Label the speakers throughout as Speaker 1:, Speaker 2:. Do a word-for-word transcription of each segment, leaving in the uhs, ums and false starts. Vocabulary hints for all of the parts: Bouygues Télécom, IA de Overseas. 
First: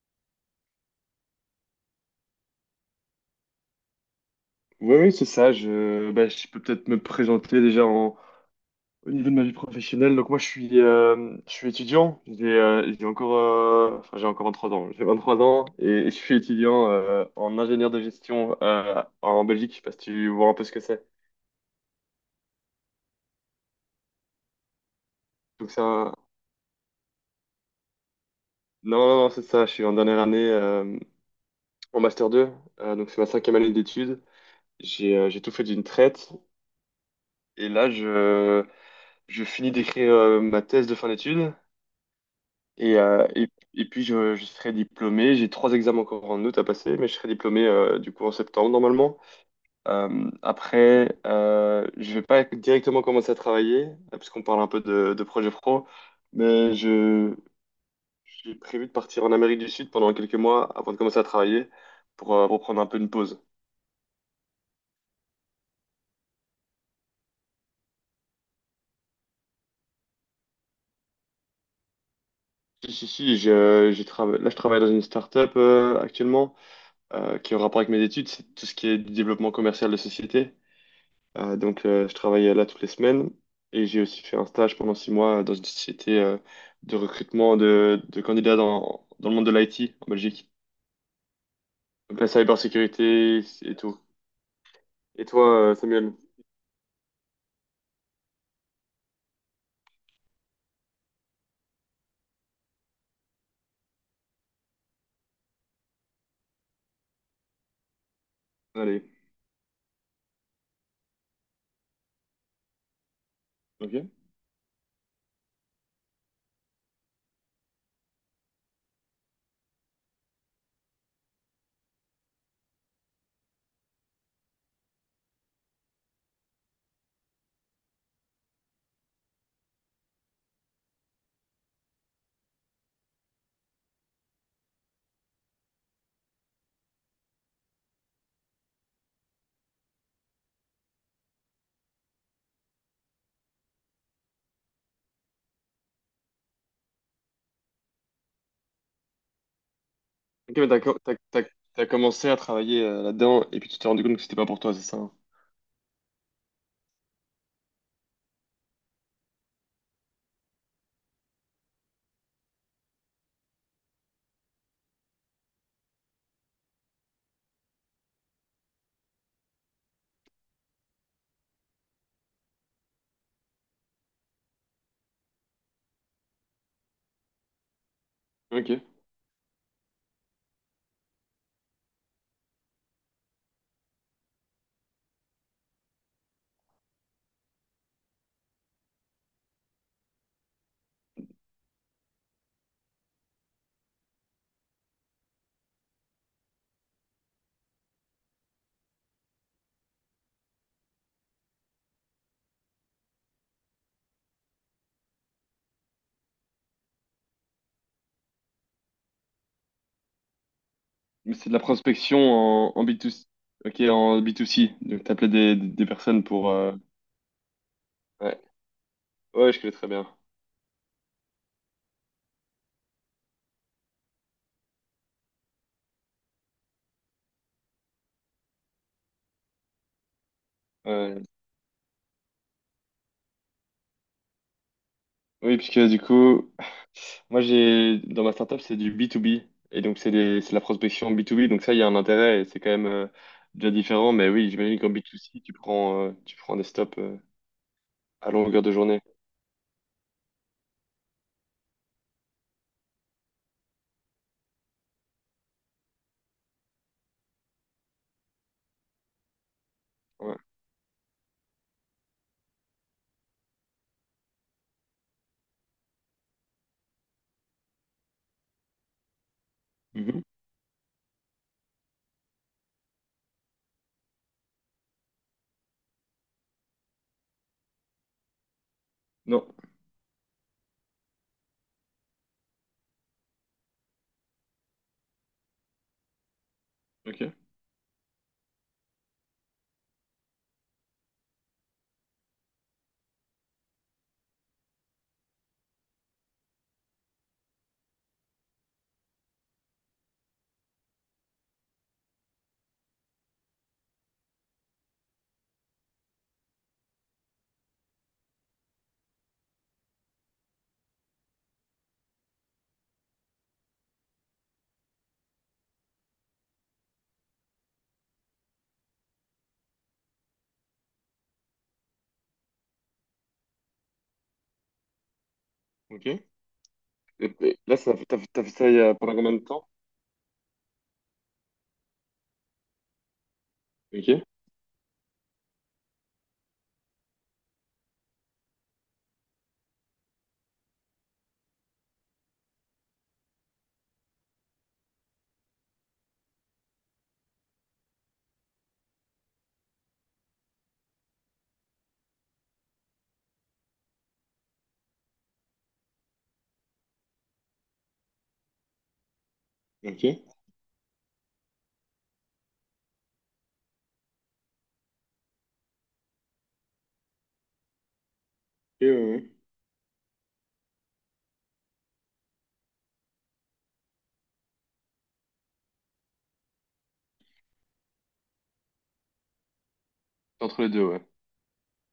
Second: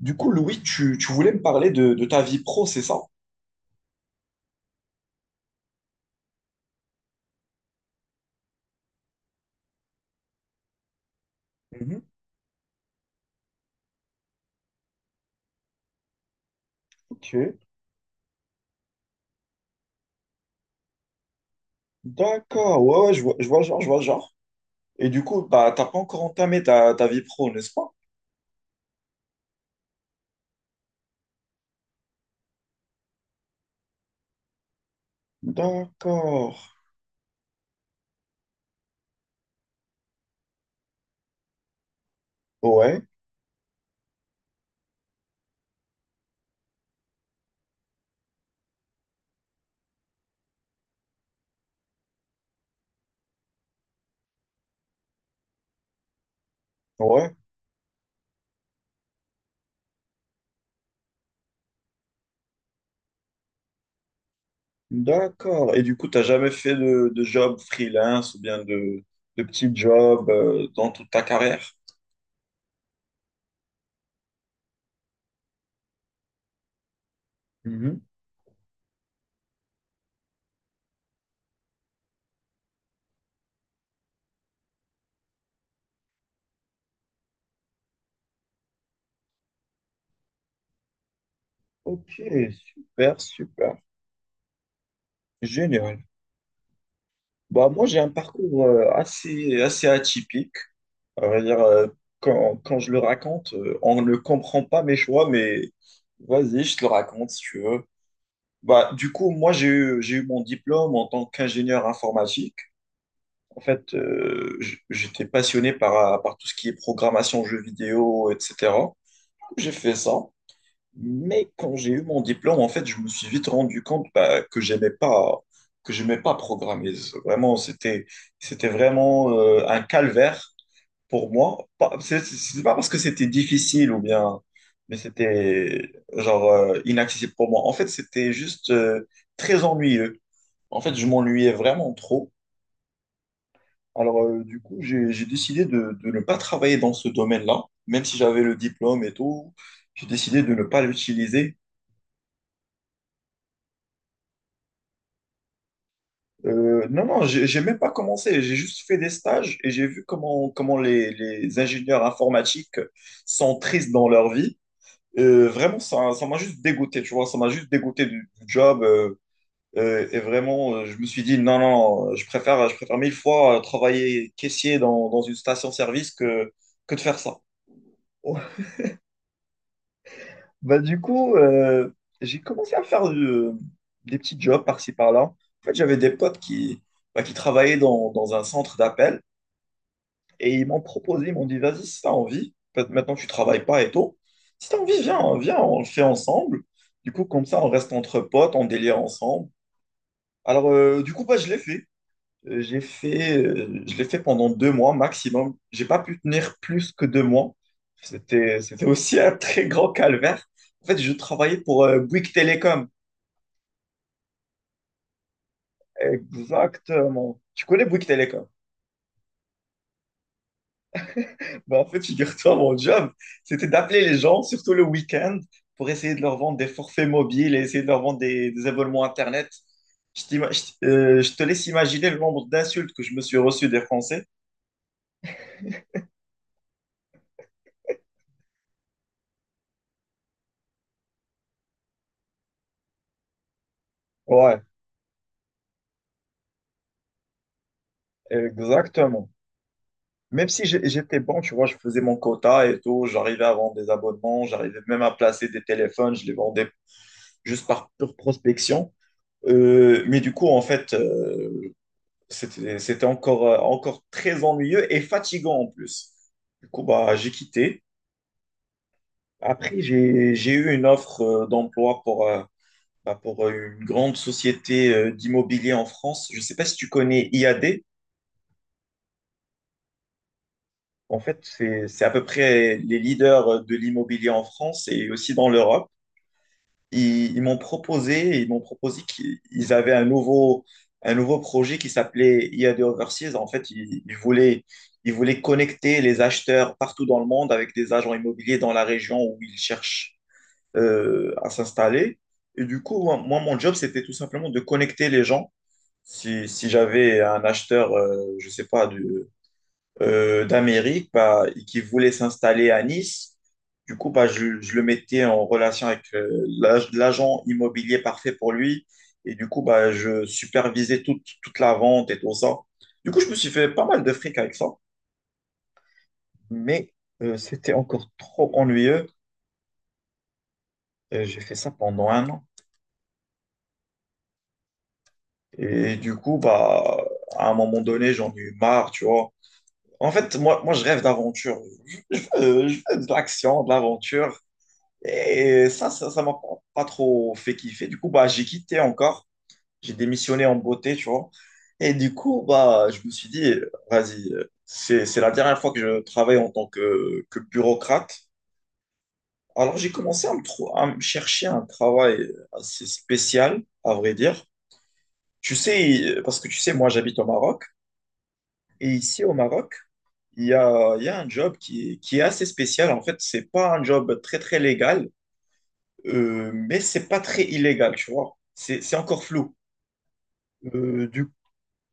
Speaker 1: Du coup, Louis, tu, tu voulais me parler de, de ta vie pro, c'est ça?
Speaker 2: Oui, oui, c'est ça. Je, bah, je peux peut-être me présenter déjà en, au niveau de ma vie professionnelle. Donc moi, je suis, euh, je suis
Speaker 1: Mhm.
Speaker 2: étudiant. J'ai euh, j'ai encore, euh, enfin, j'ai encore vingt-trois ans. J'ai vingt-trois ans et je suis étudiant euh,
Speaker 1: Ok,
Speaker 2: en ingénieur de gestion euh, en Belgique. Je sais pas si tu vois un peu ce que c'est.
Speaker 1: d'accord, ouais, ouais, je vois, je vois le genre, je vois le genre. Et du coup,
Speaker 2: Donc
Speaker 1: bah,
Speaker 2: c'est
Speaker 1: t'as pas
Speaker 2: un-
Speaker 1: encore entamé ta, ta vie pro, n'est-ce pas?
Speaker 2: Non, non, non, c'est ça. Je suis en dernière année euh, en master deux. Euh, donc c'est ma cinquième année d'études. J'ai euh, j'ai tout fait d'une traite.
Speaker 1: D'accord,
Speaker 2: Et là, je, je finis d'écrire euh, ma thèse de fin d'études. Et,
Speaker 1: ouais,
Speaker 2: euh, et, et puis je, je serai diplômé. J'ai trois examens encore en août à passer, mais je serai diplômé euh, du coup en septembre normalement. Euh, après, euh, je vais pas directement commencer à travailler, euh, puisqu'on parle un peu de, de projet pro, mais
Speaker 1: ouais,
Speaker 2: je, j'ai prévu de partir en Amérique du Sud pendant quelques mois avant de commencer à travailler pour, euh, pour prendre un peu une pause.
Speaker 1: d'accord. Et du coup, t'as jamais fait de, de job freelance ou bien de, de petit job euh, dans toute ta carrière?
Speaker 2: Si, si, si, je, j'ai trava- là je travaille dans une start-up euh, actuellement euh, qui est en rapport avec
Speaker 1: Mhm.
Speaker 2: mes études, c'est tout ce qui est du développement commercial de société. Euh, donc, euh, je travaillais là toutes les semaines et j'ai aussi fait un stage pendant six mois dans une société euh, de recrutement de, de candidats dans, dans le monde de l'I T en Belgique.
Speaker 1: Ok,
Speaker 2: Donc, la
Speaker 1: super,
Speaker 2: cybersécurité et
Speaker 1: super,
Speaker 2: tout. Et toi, euh,
Speaker 1: génial.
Speaker 2: Samuel?
Speaker 1: Bah, moi, j'ai un parcours euh, assez, assez atypique. À vrai dire, euh, quand, quand je le raconte, euh, on ne comprend pas mes choix, mais vas-y, je te le raconte si tu veux. Bah,
Speaker 2: Allez.
Speaker 1: du coup, moi, j'ai eu, j'ai eu mon diplôme en tant qu'ingénieur informatique. En
Speaker 2: Ok.
Speaker 1: fait, euh, j- j'étais passionné par, par tout ce qui est programmation, jeux vidéo, et cetera. J'ai fait ça. Mais quand j'ai eu mon diplôme, en fait, je me suis vite rendu compte bah, que j'aimais pas, que j'aimais pas programmer. Vraiment, c'était, c'était vraiment euh, un calvaire pour moi, pas- c'est c'est pas parce que c'était difficile ou bien, mais c'était genre euh, inaccessible pour moi. En fait, c'était juste euh, très ennuyeux. En fait, je m'ennuyais vraiment trop. Alors, euh, du coup, j'ai j'ai décidé de, de ne pas travailler dans ce domaine-là, même si j'avais le diplôme et tout. J'ai décidé de
Speaker 2: Ok,
Speaker 1: ne
Speaker 2: mais t'as,
Speaker 1: pas
Speaker 2: co- t'as, t'as-
Speaker 1: l'utiliser.
Speaker 2: t'as commencé à travailler euh, là-dedans et puis tu t'es rendu compte que c'était pas pour toi, c'est ça? Hein.
Speaker 1: Euh, non, non, j'ai j'ai même pas commencé. J'ai juste fait des stages et j'ai vu comment, comment les, les ingénieurs informatiques sont tristes dans leur vie. Euh, vraiment, ça, ça m'a juste dégoûté, tu vois, ça m'a juste dégoûté du, du job. Euh, euh, et vraiment, euh, je me suis dit, non, non, non, je préfère, je préfère mille fois euh, travailler caissier dans, dans une station-service que, que de faire ça.
Speaker 2: Ok.
Speaker 1: Bah, du coup, euh, j'ai commencé à faire du- des petits jobs par-ci, par-là. En fait, j'avais des potes qui, bah, qui travaillaient dans, dans un centre d'appel. Et ils m'ont proposé, ils m'ont dit, vas-y, si t'as envie, peut-être maintenant tu travailles pas et tout, si t'as envie, viens, viens, on le fait ensemble. Du coup, comme ça, on reste entre potes, on délire ensemble. Alors, euh, du coup, bah, je l'ai fait. Euh, J'ai fait, euh, je l'ai fait pendant deux mois maximum. J'ai pas pu tenir plus que deux mois. C'était, c'était aussi un très grand calvaire. En fait, je
Speaker 2: Mais c'est de
Speaker 1: travaillais
Speaker 2: la
Speaker 1: pour euh,
Speaker 2: prospection
Speaker 1: Bouygues
Speaker 2: en, en
Speaker 1: Télécom.
Speaker 2: B deux C. Ok, en B deux C. Donc, t'appelais des, des des personnes pour. euh,
Speaker 1: Exactement. Tu connais Bouygues
Speaker 2: Ouais.
Speaker 1: Télécom?
Speaker 2: Ouais, je connais très bien.
Speaker 1: Bah, en fait, figure-toi, mon job, c'était d'appeler les gens, surtout le week-end, pour essayer de leur vendre des forfaits mobiles et essayer de leur vendre des, des abonnements Internet. Je, t'ima- je t-
Speaker 2: Ouais.
Speaker 1: euh, Je te laisse imaginer le nombre d'insultes que je me suis reçu des Français.
Speaker 2: Oui, puisque du coup. Moi, j'ai dans ma startup, c'est du b to b. Et donc, c'est des- c'est de la prospection b to b. Donc, ça, il y a un intérêt et c'est quand même euh, déjà différent. Mais oui,
Speaker 1: Ouais,
Speaker 2: j'imagine qu'en b to c tu prends, euh, tu prends des stops euh, à longueur de journée.
Speaker 1: exactement. Même si j'ai- j'étais bon, tu vois, je faisais mon quota et tout, j'arrivais à vendre des abonnements, j'arrivais même à placer des téléphones, je les vendais juste par pure prospection. Euh, mais du
Speaker 2: Ouais.
Speaker 1: coup, en fait, C'était c'était encore, euh, encore très ennuyeux et fatigant en plus. Du coup, bah, j'ai quitté. Après,
Speaker 2: Mhm.
Speaker 1: j'ai, j'ai eu une offre euh, d'emploi pour, euh, bah, pour euh, une grande société euh, d'immobilier en France. Je ne sais pas si tu connais I A D.
Speaker 2: Non.
Speaker 1: En fait, c'est, c'est à peu près les leaders euh, de l'immobilier en France et aussi dans l'Europe.
Speaker 2: OK.
Speaker 1: Ils, ils m'ont proposé, ils m'ont proposé qu'ils avaient un nouveau, un nouveau projet qui s'appelait I A de Overseas. En fait, ils, ils voulaient, ils voulaient connecter les acheteurs partout dans le monde avec des agents immobiliers dans la région où ils cherchent euh, à s'installer. Et du coup, moi, moi, mon job, c'était tout simplement de connecter les gens. Si, si j'avais un acheteur, euh, je sais pas, du, euh, d'Amérique bah, et qui voulait s'installer à Nice. Du coup, bah, je, je le mettais en relation avec euh, l'ag- l'agent immobilier parfait pour lui. Et du coup, bah, je supervisais toute, toute la vente et tout ça. Du coup, je me suis fait pas mal de fric avec ça.
Speaker 2: OK. Et,
Speaker 1: Mais euh,
Speaker 2: et
Speaker 1: c'était
Speaker 2: là, ça,
Speaker 1: encore
Speaker 2: t'as, t'as
Speaker 1: trop
Speaker 2: fait ça il y a
Speaker 1: ennuyeux.
Speaker 2: pendant combien de temps?
Speaker 1: Et j'ai fait ça pendant un an.
Speaker 2: OK.
Speaker 1: Et du coup, bah, à un moment donné, j'en ai eu marre, tu vois. En fait, moi, moi je rêve d'aventure. Euh, je veux de l'action, de l'aventure. Et ça, ça, ça m'a pas pas trop fait kiffer. Du coup, bah, j'ai quitté encore. J'ai démissionné en beauté, tu vois. Et du coup, bah, je me suis dit, vas-y, euh, c'est, c'est la dernière fois que je travaille en tant que, que bureaucrate. Alors, j'ai
Speaker 2: OK. Et,
Speaker 1: commencé à me, trou- à me chercher un travail assez spécial, à vrai dire. Tu sais, euh, parce que tu sais, moi, j'habite au Maroc.
Speaker 2: ouais,
Speaker 1: Et ici,
Speaker 2: ouais.
Speaker 1: au Maroc, il y a, il y a un job qui, est- qui est assez spécial. En fait, c'est pas un job très, très légal. Euh, mais c'est pas très illégal, tu vois. C'est, c'est encore flou.
Speaker 2: Entre les deux, ouais.
Speaker 1: Euh, du,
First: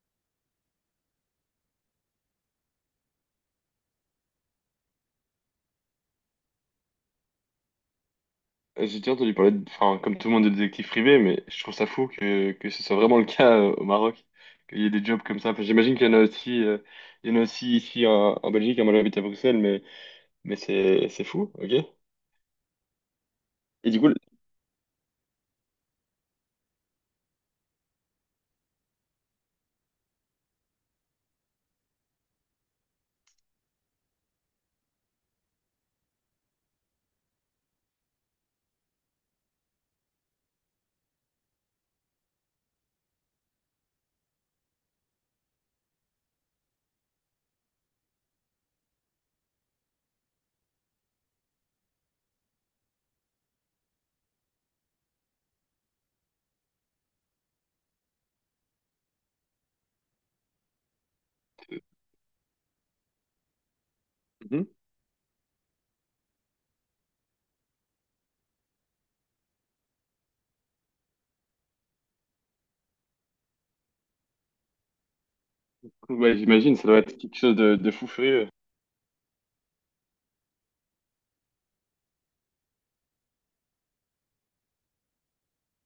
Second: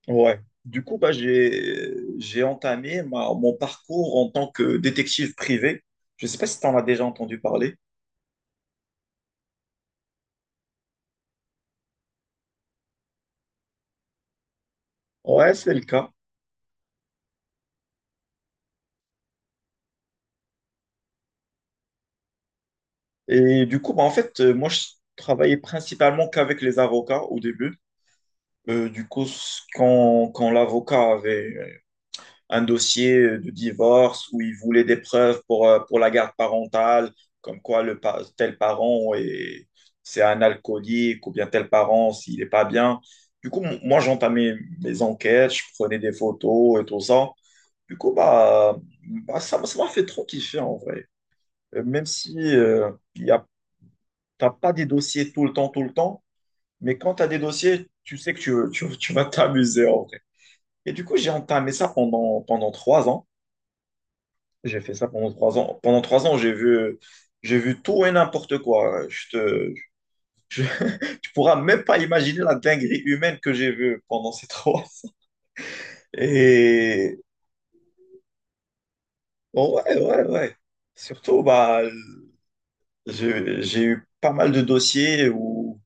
Speaker 1: ouais. Du coup, bah, j'ai, j'ai entamé ma- mon parcours en tant que détective privé. Je sais pas si tu en as déjà entendu parler.
Speaker 2: J'ai déjà entendu parler, de- enfin, comme tout le monde, de détectives privés, mais je trouve ça fou que, que ce soit vraiment le cas euh, au Maroc, qu'il y ait des jobs comme ça.
Speaker 1: Ouais,
Speaker 2: Enfin,
Speaker 1: c'est le
Speaker 2: j'imagine qu'il
Speaker 1: cas.
Speaker 2: y en a aussi, euh, il y en a aussi ici en, en Belgique, à moi j'habite à Bruxelles, mais, mais c'est, c'est fou, ok?
Speaker 1: Et du
Speaker 2: Et
Speaker 1: coup,
Speaker 2: du
Speaker 1: bah,
Speaker 2: coup,
Speaker 1: en
Speaker 2: le-
Speaker 1: fait, euh, moi, je travaillais principalement qu'avec les avocats au début. Euh, du coup, s- quand, quand l'avocat avait un dossier euh, de divorce où ils voulaient des preuves pour, euh, pour la garde parentale, comme quoi le, pa- tel parent est, c'est un alcoolique ou bien tel parent s'il n'est pas bien. Du coup, m- moi, j'entamais mes enquêtes, je prenais des photos et tout ça. Du coup, bah, bah, ça m'a ça m'a fait trop kiffer en vrai. Euh, Même si euh, y a, t'as pas des dossiers tout le temps, tout le temps, mais quand tu as des dossiers, tu sais que tu, tu, tu vas t'amuser en vrai. Et du coup, j'ai entamé ça pendant, pendant trois ans.
Speaker 2: Mhm.
Speaker 1: J'ai fait ça pendant trois ans. Pendant trois ans, j'ai vu, j'ai vu tout et n'importe quoi. Je te, je- Tu pourras même pas imaginer la dinguerie humaine que j'ai vue pendant ces trois. ans.
Speaker 2: Ouais, j'imagine, ça doit être
Speaker 1: Et
Speaker 2: quelque chose de, de fou furieux.
Speaker 1: oh, ouais, ouais, ouais. Surtout, bah, je- j'ai eu pas mal de dossiers où,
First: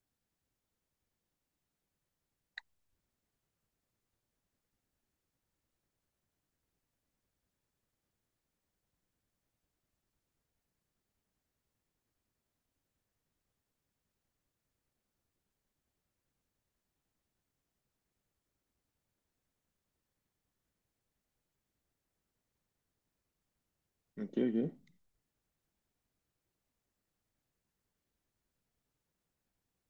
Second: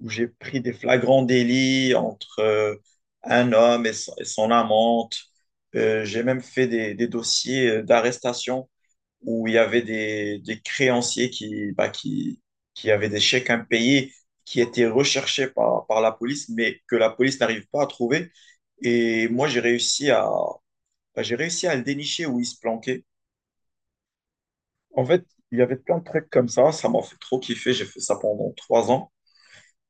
Speaker 1: où j'ai pris des flagrants délits entre euh, un homme et son, et son amante. Euh, j'ai même fait des, des dossiers euh, d'arrestation où il y avait des, des créanciers qui, bah, qui, qui avaient des chèques impayés qui étaient recherchés par, par la police, mais que la police n'arrive pas à trouver. Et moi, j'ai réussi à, bah, j'ai réussi à le dénicher où il se planquait.
Speaker 2: Ok, ok,
Speaker 1: En fait, il y avait plein de trucs comme ça. Ça m'a fait trop kiffer. J'ai fait ça pendant trois ans.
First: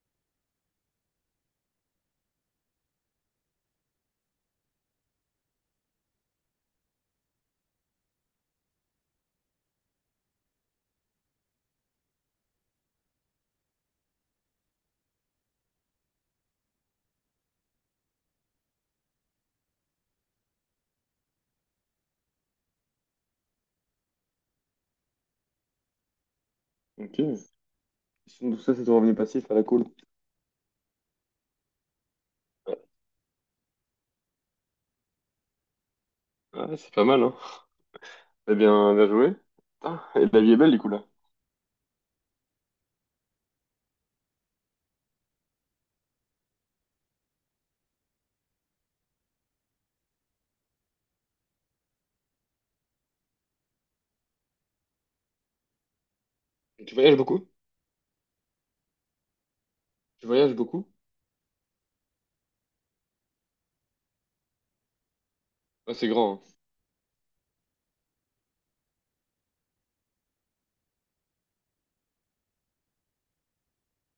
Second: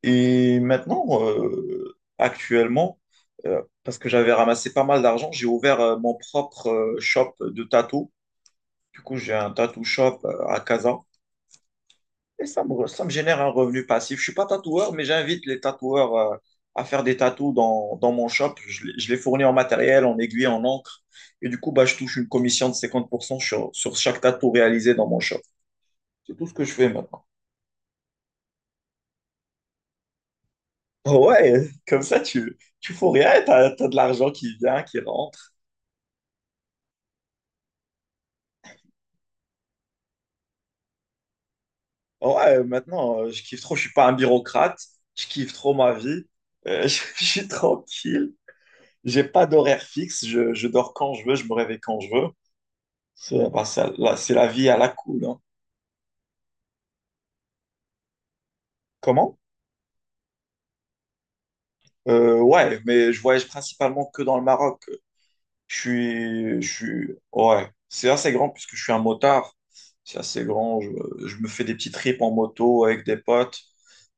Speaker 1: Et maintenant, euh, actuellement, euh, parce que j'avais ramassé pas mal d'argent, j'ai ouvert euh, mon propre euh, shop de tatou. Du coup, j'ai un tattoo shop euh, à Casa. Et ça me, ça me génère un revenu passif. Je suis pas tatoueur, mais j'invite les tatoueurs euh, à faire des tatous dans, dans mon shop. Je, les- je les fournis en matériel, en aiguille, en encre. Et du coup, bah, je touche une commission de cinquante pour cent sur, sur chaque tatou réalisé dans mon shop. C'est tout ce que je fais
Speaker 2: ok.
Speaker 1: maintenant.
Speaker 2: Donc ça, c'est ton revenu passif à la cool.
Speaker 1: Oh ouais, comme ça, tu,
Speaker 2: Ouais,
Speaker 1: tu fous rien, t'as, t'as de l'argent qui vient, qui rentre.
Speaker 2: ouais, c'est pas mal, hein? Eh bien, bien joué. Putain, et la vie est belle, du coup, là.
Speaker 1: Oh ouais, maintenant, euh, je kiffe trop, je suis pas un bureaucrate, je kiffe trop ma vie. Euh, je suis tranquille, j'ai pas d'horaire fixe, je, je dors quand je veux, je me réveille quand je veux. C'est bah, ça- là, c'est la vie à la cool. Hein.
Speaker 2: Tu voyages beaucoup?
Speaker 1: Comment?
Speaker 2: Tu voyages beaucoup?
Speaker 1: Euh, ouais, mais je voyage principalement que dans le Maroc. Je
Speaker 2: Ah, c'est grand,
Speaker 1: suis, je suis, ouais, c'est assez grand puisque je suis un motard. C'est assez grand. Je, je me fais des petits trips en moto avec des potes.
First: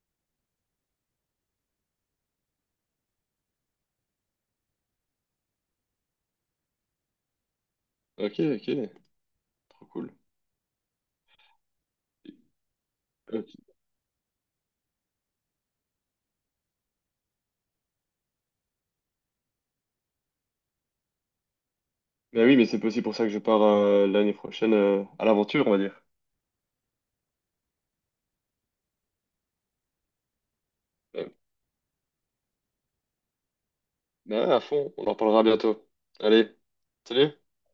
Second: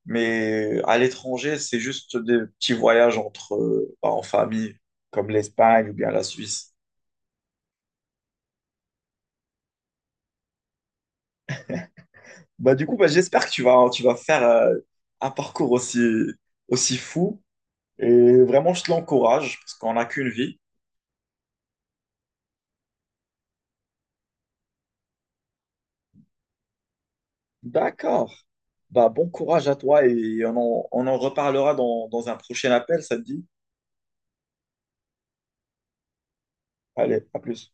Speaker 1: Mais à l'étranger, c'est juste des petits voyages entre, euh, bah, en famille, comme l'Espagne ou bien la Suisse.
Speaker 2: hein. Ok, ok, trop
Speaker 1: Bah, du coup, bah,
Speaker 2: cool.
Speaker 1: j'espère que tu vas, tu vas faire euh, un parcours aussi, aussi fou. Et vraiment, je te l'encourage parce qu'on n'a qu'une vie.
Speaker 2: Ben oui, mais c'est aussi pour ça que je pars euh, l'année prochaine euh, à l'aventure, on va dire.
Speaker 1: D'accord. Bah, bon courage à toi et on en, on en
Speaker 2: Ouais.
Speaker 1: reparlera dans, dans un prochain appel, ça te dit?
Speaker 2: Ben, à fond, on en parlera bientôt. Allez,
Speaker 1: Allez,
Speaker 2: salut!
Speaker 1: à plus.